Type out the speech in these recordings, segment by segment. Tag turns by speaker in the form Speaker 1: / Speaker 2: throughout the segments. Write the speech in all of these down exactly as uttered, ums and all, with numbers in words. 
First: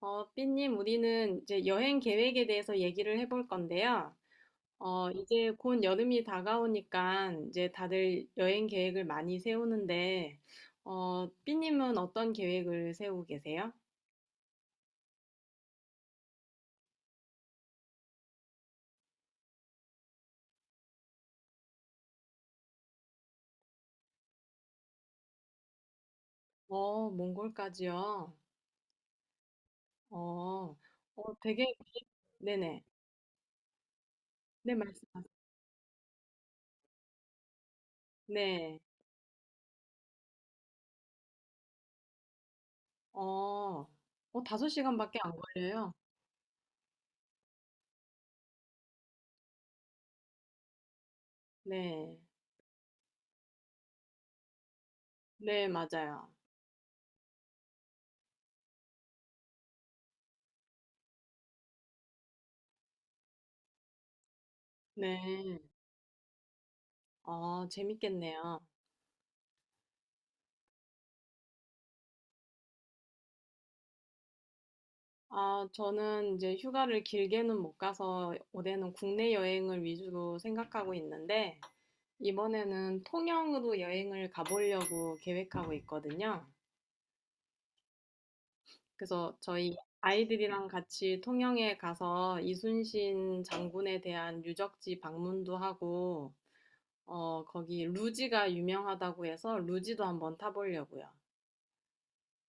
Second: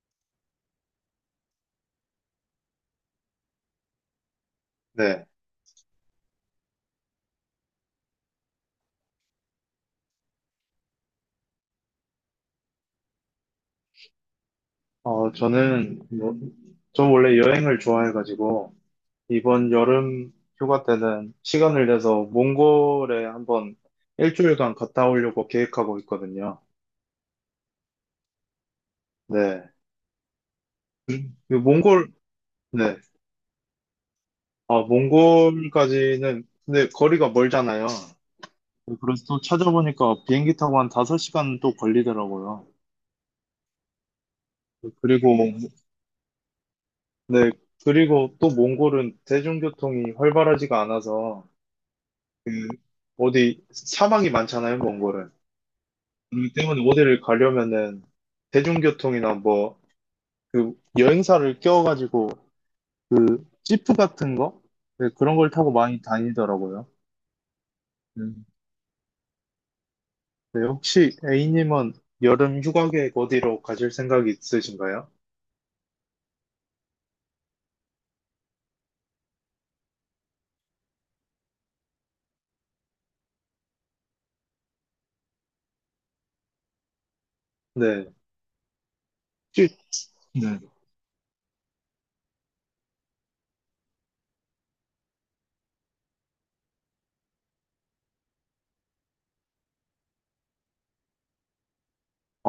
Speaker 1: 어, 삐님, 우리는 이제 여행 계획에 대해서 얘기를 해볼 건데요. 어,
Speaker 2: 네.
Speaker 1: 이제 곧 여름이 다가오니까 이제 다들 여행 계획을 많이 세우는데, 어, 삐님은 어떤 계획을 세우고 계세요?
Speaker 2: 어, 저는, 뭐, 저 원래 여행을 좋아해가지고, 이번 여름 휴가 때는 시간을 내서 몽골에 한번 일주일간 갔다 오려고 계획하고 있거든요.
Speaker 1: 어, 몽골까지요?
Speaker 2: 네.
Speaker 1: 어, 어,
Speaker 2: 이
Speaker 1: 되게,
Speaker 2: 몽골,
Speaker 1: 네네.
Speaker 2: 네.
Speaker 1: 네,
Speaker 2: 아,
Speaker 1: 말씀하세요.
Speaker 2: 몽골까지는, 근데 거리가 멀잖아요.
Speaker 1: 네.
Speaker 2: 그래서 또 찾아보니까 비행기 타고 한 다섯 시간 또 걸리더라고요.
Speaker 1: 어, 어, 다섯 시간밖에 안
Speaker 2: 그리고,
Speaker 1: 걸려요?
Speaker 2: 네. 그리고 또 몽골은 대중교통이 활발하지가 않아서,
Speaker 1: 네.
Speaker 2: 그 어디 사막이 많잖아요, 몽골은.
Speaker 1: 네, 맞아요.
Speaker 2: 그렇기 때문에 어디를 가려면은 대중교통이나 뭐 그 여행사를 껴가지고 그 지프 같은 거, 네, 그런 걸
Speaker 1: 네.
Speaker 2: 타고 많이 다니더라고요.
Speaker 1: 어,
Speaker 2: 음.
Speaker 1: 재밌겠네요.
Speaker 2: 네, 혹시 A님은 여름 휴가 계획 어디로 가실 생각이 있으신가요?
Speaker 1: 아, 저는 이제 휴가를 길게는 못 가서 올해는 국내 여행을 위주로 생각하고 있는데, 이번에는 통영으로 여행을 가보려고 계획하고 있거든요.
Speaker 2: 네.
Speaker 1: 그래서 저희
Speaker 2: 혹시 네.
Speaker 1: 아이들이랑 같이 통영에 가서 이순신 장군에 대한 유적지 방문도 하고, 어, 거기 루지가 유명하다고 해서 루지도 한번 타보려고요.
Speaker 2: 아,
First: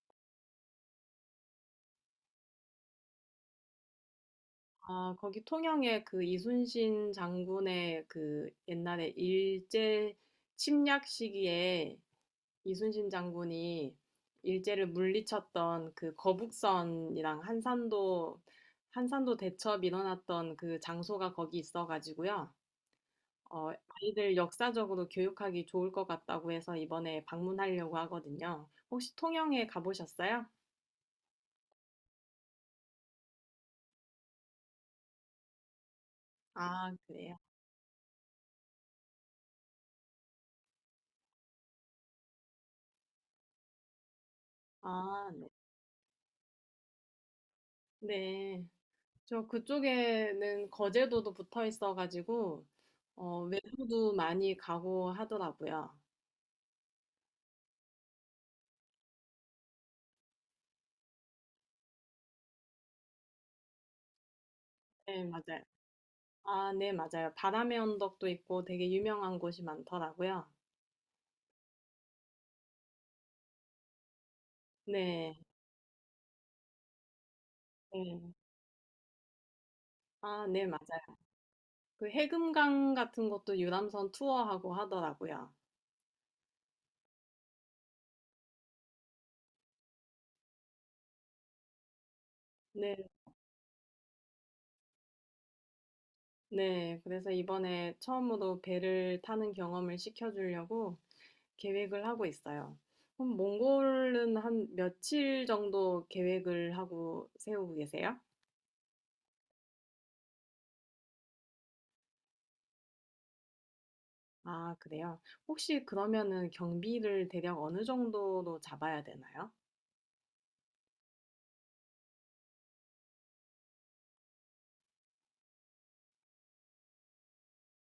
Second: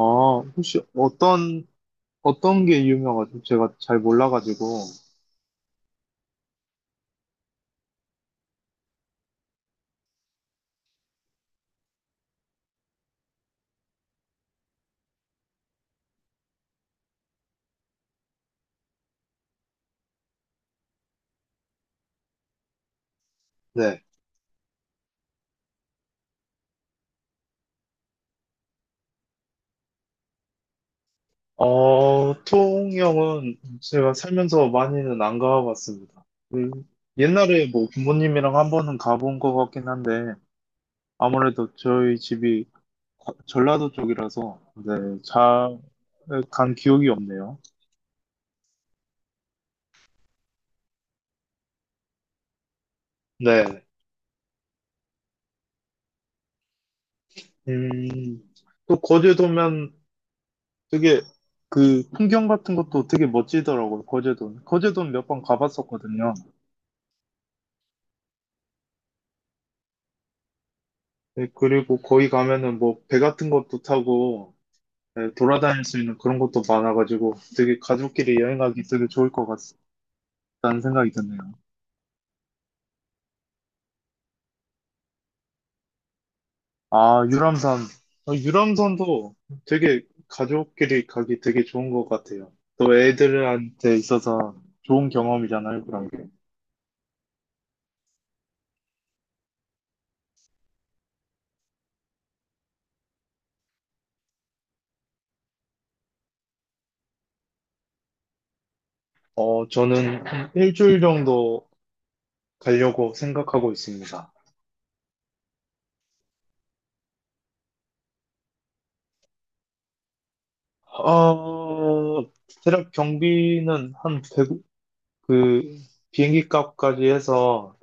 Speaker 2: 혹시 어떤, 어떤 게 유명하죠? 제가 잘 몰라가지고.
Speaker 1: 아 거기 통영에 그 이순신 장군의 그 옛날에 일제 침략 시기에 이순신 장군이 일제를 물리쳤던 그 거북선이랑 한산도 한산도 대첩 일어났던 그 장소가 거기 있어가지고요. 어,
Speaker 2: 네.
Speaker 1: 아이들 역사적으로 교육하기 좋을 것 같다고 해서 이번에 방문하려고 하거든요. 혹시 통영에 가보셨어요?
Speaker 2: 어, 통영은 제가 살면서 많이는 안 가봤습니다. 그,
Speaker 1: 아, 그래요?
Speaker 2: 옛날에 뭐 부모님이랑 한 번은 가본 것 같긴 한데, 아무래도 저희 집이 거- 전라도 쪽이라서, 네,
Speaker 1: 아, 네.
Speaker 2: 잘 간 기억이 없네요.
Speaker 1: 네. 저 그쪽에는 거제도도 붙어 있어가지고 어,
Speaker 2: 네.
Speaker 1: 외부도 많이 가고 하더라고요.
Speaker 2: 음, 또 거제도면 되게 그 풍경 같은 것도 되게 멋지더라고요, 거제도는. 거제도는
Speaker 1: 네,
Speaker 2: 몇 번
Speaker 1: 맞아요.
Speaker 2: 가봤었거든요.
Speaker 1: 아, 네, 맞아요. 바람의 언덕도 있고 되게 유명한 곳이 많더라고요.
Speaker 2: 네, 그리고 거기 가면은 뭐 배 같은 것도 타고, 네,
Speaker 1: 네,
Speaker 2: 돌아다닐 수 있는 그런 것도 많아가지고 되게
Speaker 1: 네.
Speaker 2: 가족끼리 여행하기 되게 좋을 것 같다는
Speaker 1: 아, 네,
Speaker 2: 생각이
Speaker 1: 맞아요.
Speaker 2: 드네요.
Speaker 1: 그 해금강 같은 것도 유람선 투어하고 하더라고요.
Speaker 2: 아, 유람선. 어, 유람선도 되게 가족끼리 가기 되게 좋은 것 같아요.
Speaker 1: 네,
Speaker 2: 또 애들한테 있어서 좋은 경험이잖아요, 그런 게.
Speaker 1: 네. 그래서 이번에 처음으로 배를 타는 경험을 시켜주려고 계획을 하고 있어요. 그럼 몽골은 한 며칠 정도 계획을 하고 세우고 계세요?
Speaker 2: 어, 저는 한 일주일 정도 가려고 생각하고 있습니다.
Speaker 1: 아, 그래요? 혹시 그러면은 경비를 대략 어느 정도로 잡아야 되나요?
Speaker 2: 어, 대략 경비는 한 백, 그, 비행기 값까지 해서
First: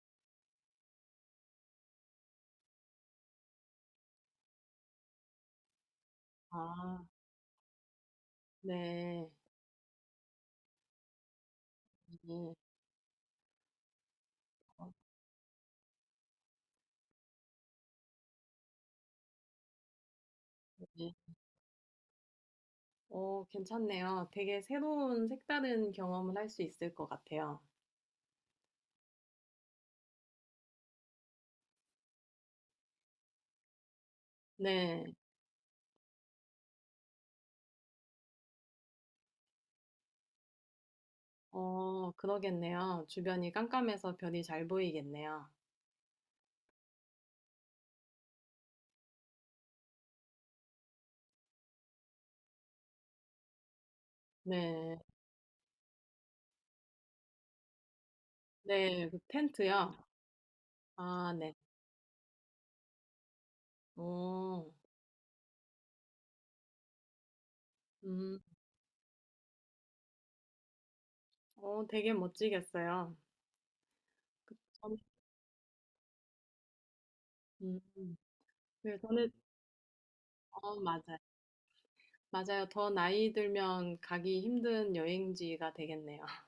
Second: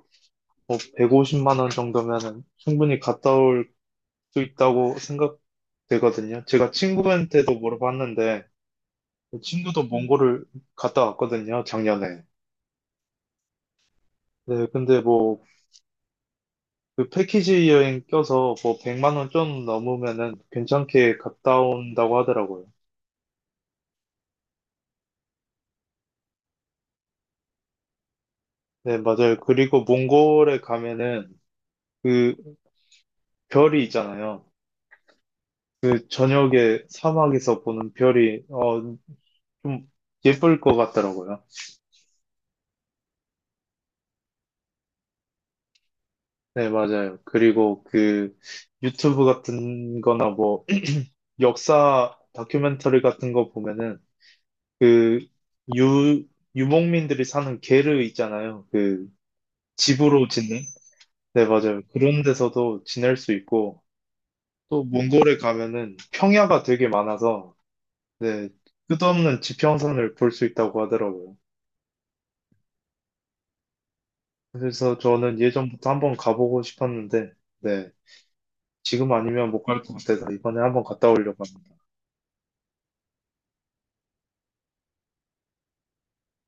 Speaker 2: 뭐 백오십만 원 정도면은 충분히 갔다 올 수 있다고 생각되거든요. 제가
Speaker 1: 아,
Speaker 2: 친구한테도 물어봤는데,
Speaker 1: 네.
Speaker 2: 친구도 몽골을 갔다 왔거든요, 작년에.
Speaker 1: 네.
Speaker 2: 네,
Speaker 1: 어,
Speaker 2: 근데 뭐, 그 패키지 여행 껴서 뭐, 백만 원 좀 넘으면은
Speaker 1: 네.
Speaker 2: 괜찮게 갔다 온다고 하더라고요.
Speaker 1: 어, 괜찮네요. 되게 새로운 색다른 경험을 할 수 있을 것 같아요.
Speaker 2: 네, 맞아요. 그리고 몽골에 가면은 그 별이 있잖아요.
Speaker 1: 네.
Speaker 2: 그 저녁에 사막에서 보는 별이, 어, 좀 예쁠 것 같더라고요.
Speaker 1: 어, 그러겠네요. 주변이 깜깜해서 별이 잘 보이겠네요.
Speaker 2: 네, 맞아요. 그리고 그 유튜브 같은 거나 뭐 역사 다큐멘터리 같은 거 보면은
Speaker 1: 네.
Speaker 2: 그 유, 유목민들이 사는 게르 있잖아요. 그
Speaker 1: 네. 그 텐트요?
Speaker 2: 집으로 짓는?
Speaker 1: 아,
Speaker 2: 네,
Speaker 1: 네.
Speaker 2: 맞아요. 그런 데서도 지낼 수 있고
Speaker 1: 오,
Speaker 2: 또 몽골에 가면은 평야가 되게 많아서
Speaker 1: 음.
Speaker 2: 네, 끝없는 지평선을 볼 수 있다고 하더라고요.
Speaker 1: 어, 되게 멋지겠어요. 그- 저는-
Speaker 2: 그래서 저는 예전부터 한번 가보고 싶었는데
Speaker 1: 음,
Speaker 2: 네,
Speaker 1: 네,
Speaker 2: 지금
Speaker 1: 저는,
Speaker 2: 아니면 못 갈 것 같아서 이번에
Speaker 1: 어,
Speaker 2: 한번 갔다
Speaker 1: 맞아요.
Speaker 2: 오려고 합니다.
Speaker 1: 맞아요. 더 나이 들면 가기 힘든 여행지가 되겠네요.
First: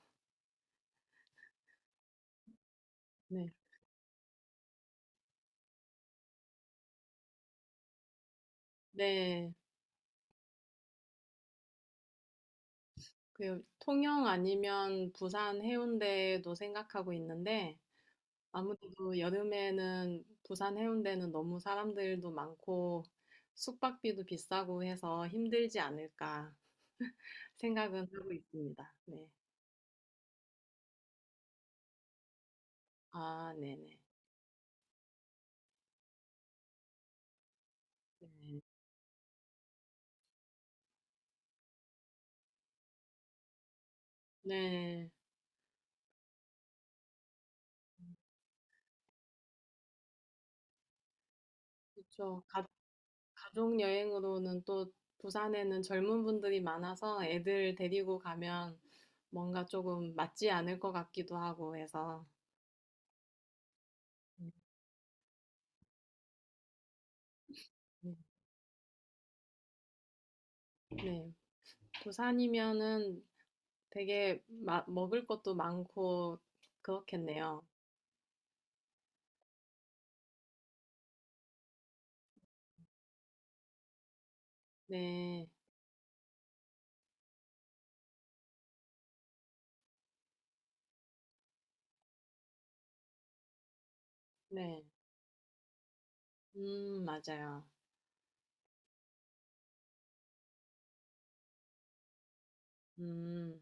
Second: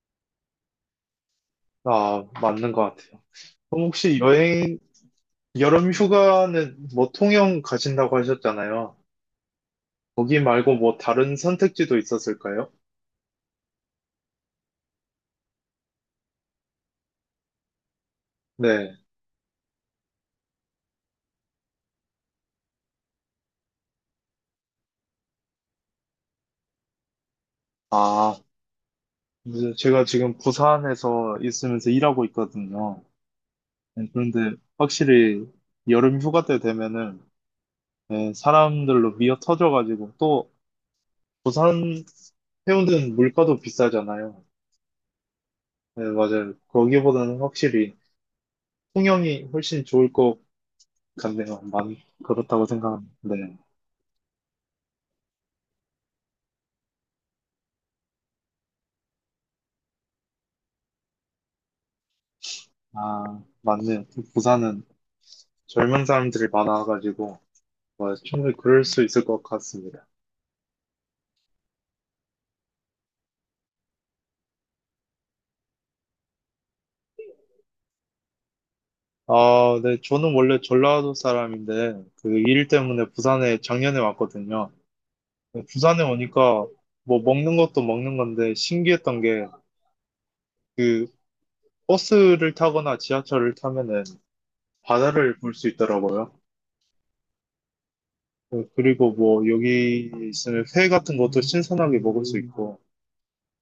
Speaker 2: 아, 맞는 것 같아요.
Speaker 1: 네.
Speaker 2: 그럼 혹시 여행 여름 휴가는 뭐 통영 가신다고 하셨잖아요.
Speaker 1: 네.
Speaker 2: 거기 말고 뭐 다른 선택지도 있었을까요?
Speaker 1: 그 통영 아니면 부산 해운대도 생각하고 있는데
Speaker 2: 네.
Speaker 1: 아무래도 여름에는 부산 해운대는 너무 사람들도 많고 숙박비도 비싸고 해서 힘들지 않을까 생각은 하고
Speaker 2: 아,
Speaker 1: 있습니다. 네.
Speaker 2: 이제 제가 지금 부산에서 있으면서 일하고 있거든요.
Speaker 1: 아, 네네.
Speaker 2: 네, 그런데 확실히 여름 휴가 때 되면은 네,
Speaker 1: 네.
Speaker 2: 사람들로 미어 터져가지고 또 부산 해운대는 물가도 비싸잖아요.
Speaker 1: 네.
Speaker 2: 네, 맞아요. 거기보다는 확실히 통영이 훨씬 좋을 것 같네요. 만,
Speaker 1: 그렇죠.
Speaker 2: 그렇다고 생각합니다. 네.
Speaker 1: 가족 여행으로는 또 부산에는 젊은 분들이 많아서 애들 데리고 가면 뭔가 조금 맞지 않을 것 같기도 하고 해서.
Speaker 2: 아, 맞네요. 부산은 젊은 사람들이 많아가지고
Speaker 1: 음,
Speaker 2: 뭐 충분히 그럴 수 있을 것 같습니다.
Speaker 1: 네. 부산이면은 되게 마- 먹을 것도 많고 그렇겠네요.
Speaker 2: 아, 네, 저는 원래 전라도 사람인데 그 일 때문에 부산에 작년에 왔거든요.
Speaker 1: 네.
Speaker 2: 부산에 오니까 뭐 먹는 것도 먹는 건데 신기했던 게 그 버스를 타거나 지하철을 타면은
Speaker 1: 네.
Speaker 2: 바다를 볼 수 있더라고요.
Speaker 1: 음, 맞아요.
Speaker 2: 어, 그리고 뭐 여기 있으면 회 같은 것도 신선하게 먹을 수 있고
Speaker 1: 음,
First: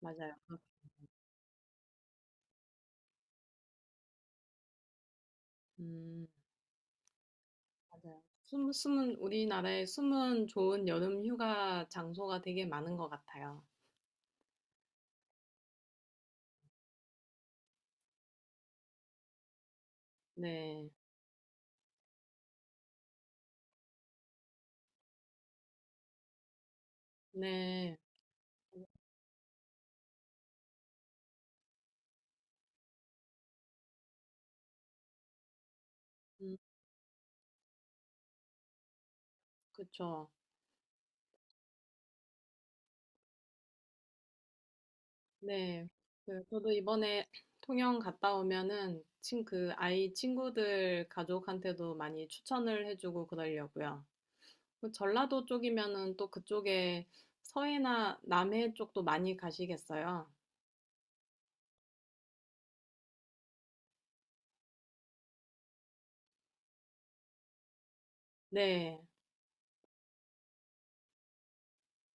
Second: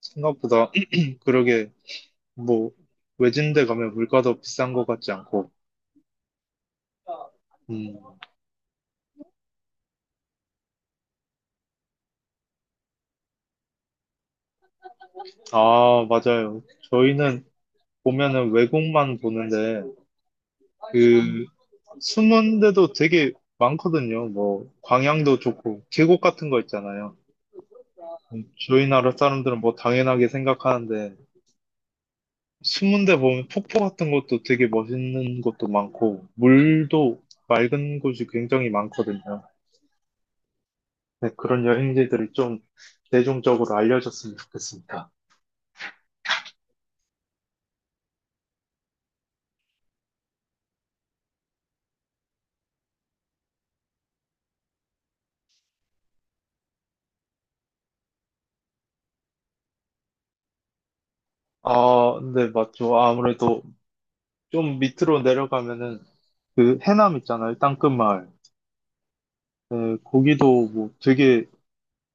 Speaker 1: 맞아요. 그렇-
Speaker 2: 생각보다 그러게 뭐 외진데 가면 물가도 비싼 것 같지 않고.
Speaker 1: 음,
Speaker 2: 음,
Speaker 1: 맞아요. 숨, 숨은, 우리나라에 숨은 좋은 여름 휴가 장소가 되게 많은 것 같아요.
Speaker 2: 아, 맞아요. 저희는 보면은 외국만 보는데,
Speaker 1: 네.
Speaker 2: 그, 숨은 데도 되게 많거든요. 뭐, 광양도 좋고, 계곡 같은 거 있잖아요.
Speaker 1: 네.
Speaker 2: 저희 나라 사람들은 뭐 당연하게 생각하는데, 숨은 데 보면 폭포 같은 것도 되게 멋있는 것도 많고,
Speaker 1: 음.
Speaker 2: 물도 맑은 곳이 굉장히 많거든요.
Speaker 1: 그쵸.
Speaker 2: 네, 그런 여행지들이 좀 대중적으로 알려졌으면 좋겠습니다.
Speaker 1: 네. 그 저도 이번에 통영 갔다 오면은 친, 그 아이 친구들 가족한테도 많이 추천을 해주고 그러려고요. 그 전라도 쪽이면은 또 그쪽에 서해나 남해 쪽도 많이 가시겠어요.
Speaker 2: 아, 네, 맞죠. 아무래도 좀 밑으로 내려가면은 그 해남 있잖아요. 땅끝마을.
Speaker 1: 네.
Speaker 2: 예, 거기도 뭐 되게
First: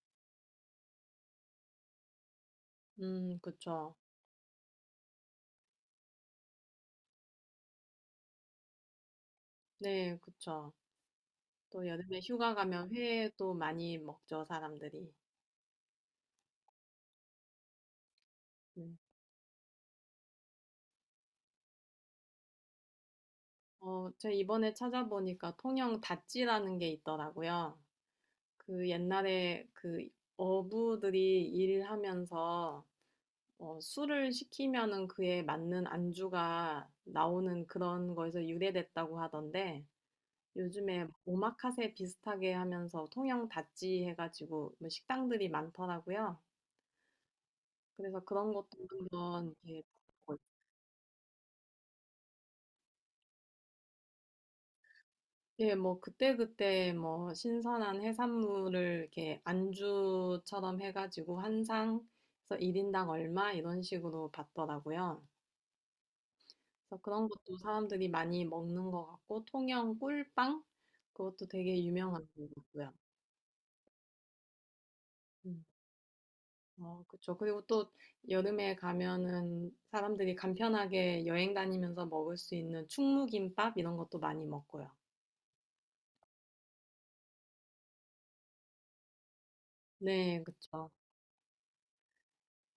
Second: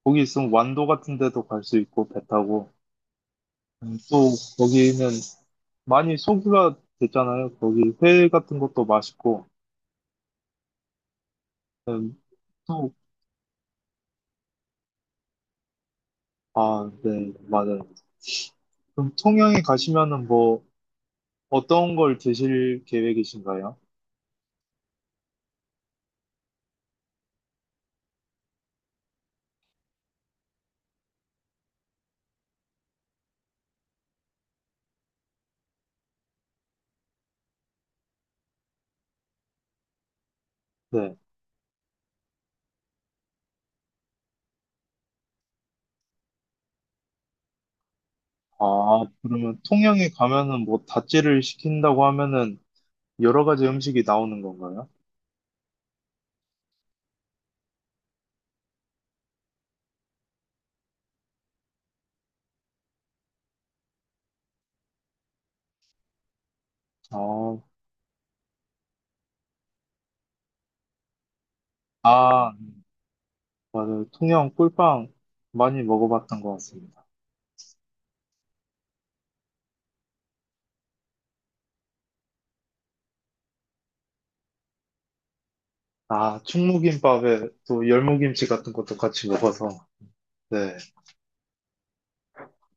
Speaker 2: 거기 있으면 완도 같은 데도 갈 수 있고 배 타고
Speaker 1: 음, 그쵸.
Speaker 2: 음, 또 거기는 많이 소주가 됐잖아요. 거기 회 같은 것도 맛있고
Speaker 1: 네, 그쵸. 또
Speaker 2: 음,
Speaker 1: 여름에 휴가 가면
Speaker 2: 또
Speaker 1: 회도 많이 먹죠, 사람들이.
Speaker 2: 아, 네, 맞아요.
Speaker 1: 네.
Speaker 2: 그럼 통영에 가시면은 뭐 어떤 걸 드실 계획이신가요?
Speaker 1: 어, 제가 이번에 찾아보니까 통영 다찌라는 게 있더라고요. 그 옛날에 그 어부들이 일하면서 어, 술을 시키면은 그에 맞는 안주가 나오는 그런 거에서 유래됐다고 하던데 요즘에
Speaker 2: 네.
Speaker 1: 오마카세 비슷하게 하면서 통영 다찌 해가지고 뭐 식당들이 많더라고요. 그래서 그런 것도
Speaker 2: 아,
Speaker 1: 한번
Speaker 2: 그러면
Speaker 1: 이렇게
Speaker 2: 통영에
Speaker 1: 먹
Speaker 2: 가면은 뭐 다찌를 시킨다고 하면은 여러 가지 음식이 나오는 건가요?
Speaker 1: 예, 뭐 그때그때 뭐 신선한 해산물을 이렇게 안주처럼 해가지고 한 상, 그래서 일인당 얼마 이런 식으로 받더라고요. 그래서 그런 것도
Speaker 2: 아,
Speaker 1: 사람들이 많이 먹는 것 같고, 통영 꿀빵? 그것도 되게 유명한
Speaker 2: 아,
Speaker 1: 것 같고요.
Speaker 2: 맞아요. 통영 꿀빵
Speaker 1: 음.
Speaker 2: 많이 먹어봤던 것
Speaker 1: 어,
Speaker 2: 같습니다.
Speaker 1: 그쵸. 그리고 또 여름에 가면은 사람들이 간편하게 여행 다니면서 먹을 수 있는 충무김밥 이런 것도 많이 먹고요.
Speaker 2: 아, 충무김밥에 또 열무김치 같은 것도 같이 먹어서,
Speaker 1: 네,
Speaker 2: 네.
Speaker 1: 그쵸.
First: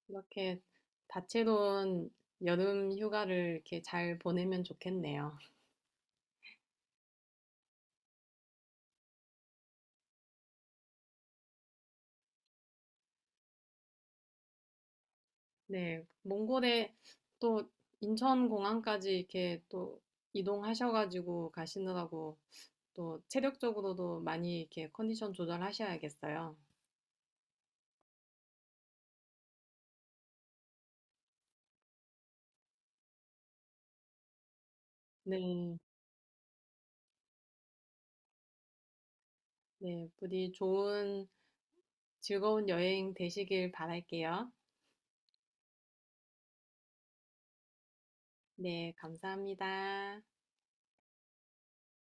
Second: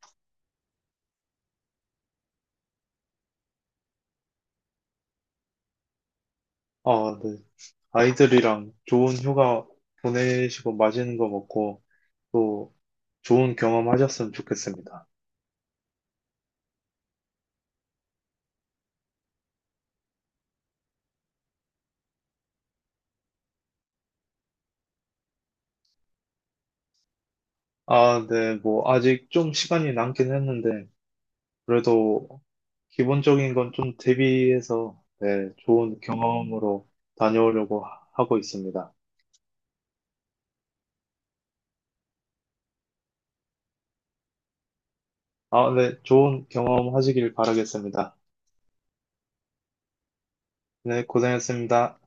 Speaker 1: 이렇게 다채로운 여름 휴가를 이렇게 잘 보내면 좋겠네요.
Speaker 2: 아, 네. 아이들이랑 좋은 휴가 보내시고 맛있는 거 먹고 또 좋은 경험 하셨으면 좋겠습니다.
Speaker 1: 네, 몽골에 또 인천공항까지 이렇게 또 이동하셔가지고 가시느라고 또 체력적으로도 많이 이렇게 컨디션 조절하셔야겠어요.
Speaker 2: 아, 네. 뭐, 아직 좀 시간이 남긴 했는데, 그래도 기본적인 건 좀 대비해서, 네.
Speaker 1: 네.
Speaker 2: 좋은 경험으로 다녀오려고 하- 하고 있습니다.
Speaker 1: 네. 부디 좋은 즐거운 여행 되시길 바랄게요.
Speaker 2: 아, 네. 좋은 경험 하시길 바라겠습니다.
Speaker 1: 네. 감사합니다.
Speaker 2: 네, 고생했습니다.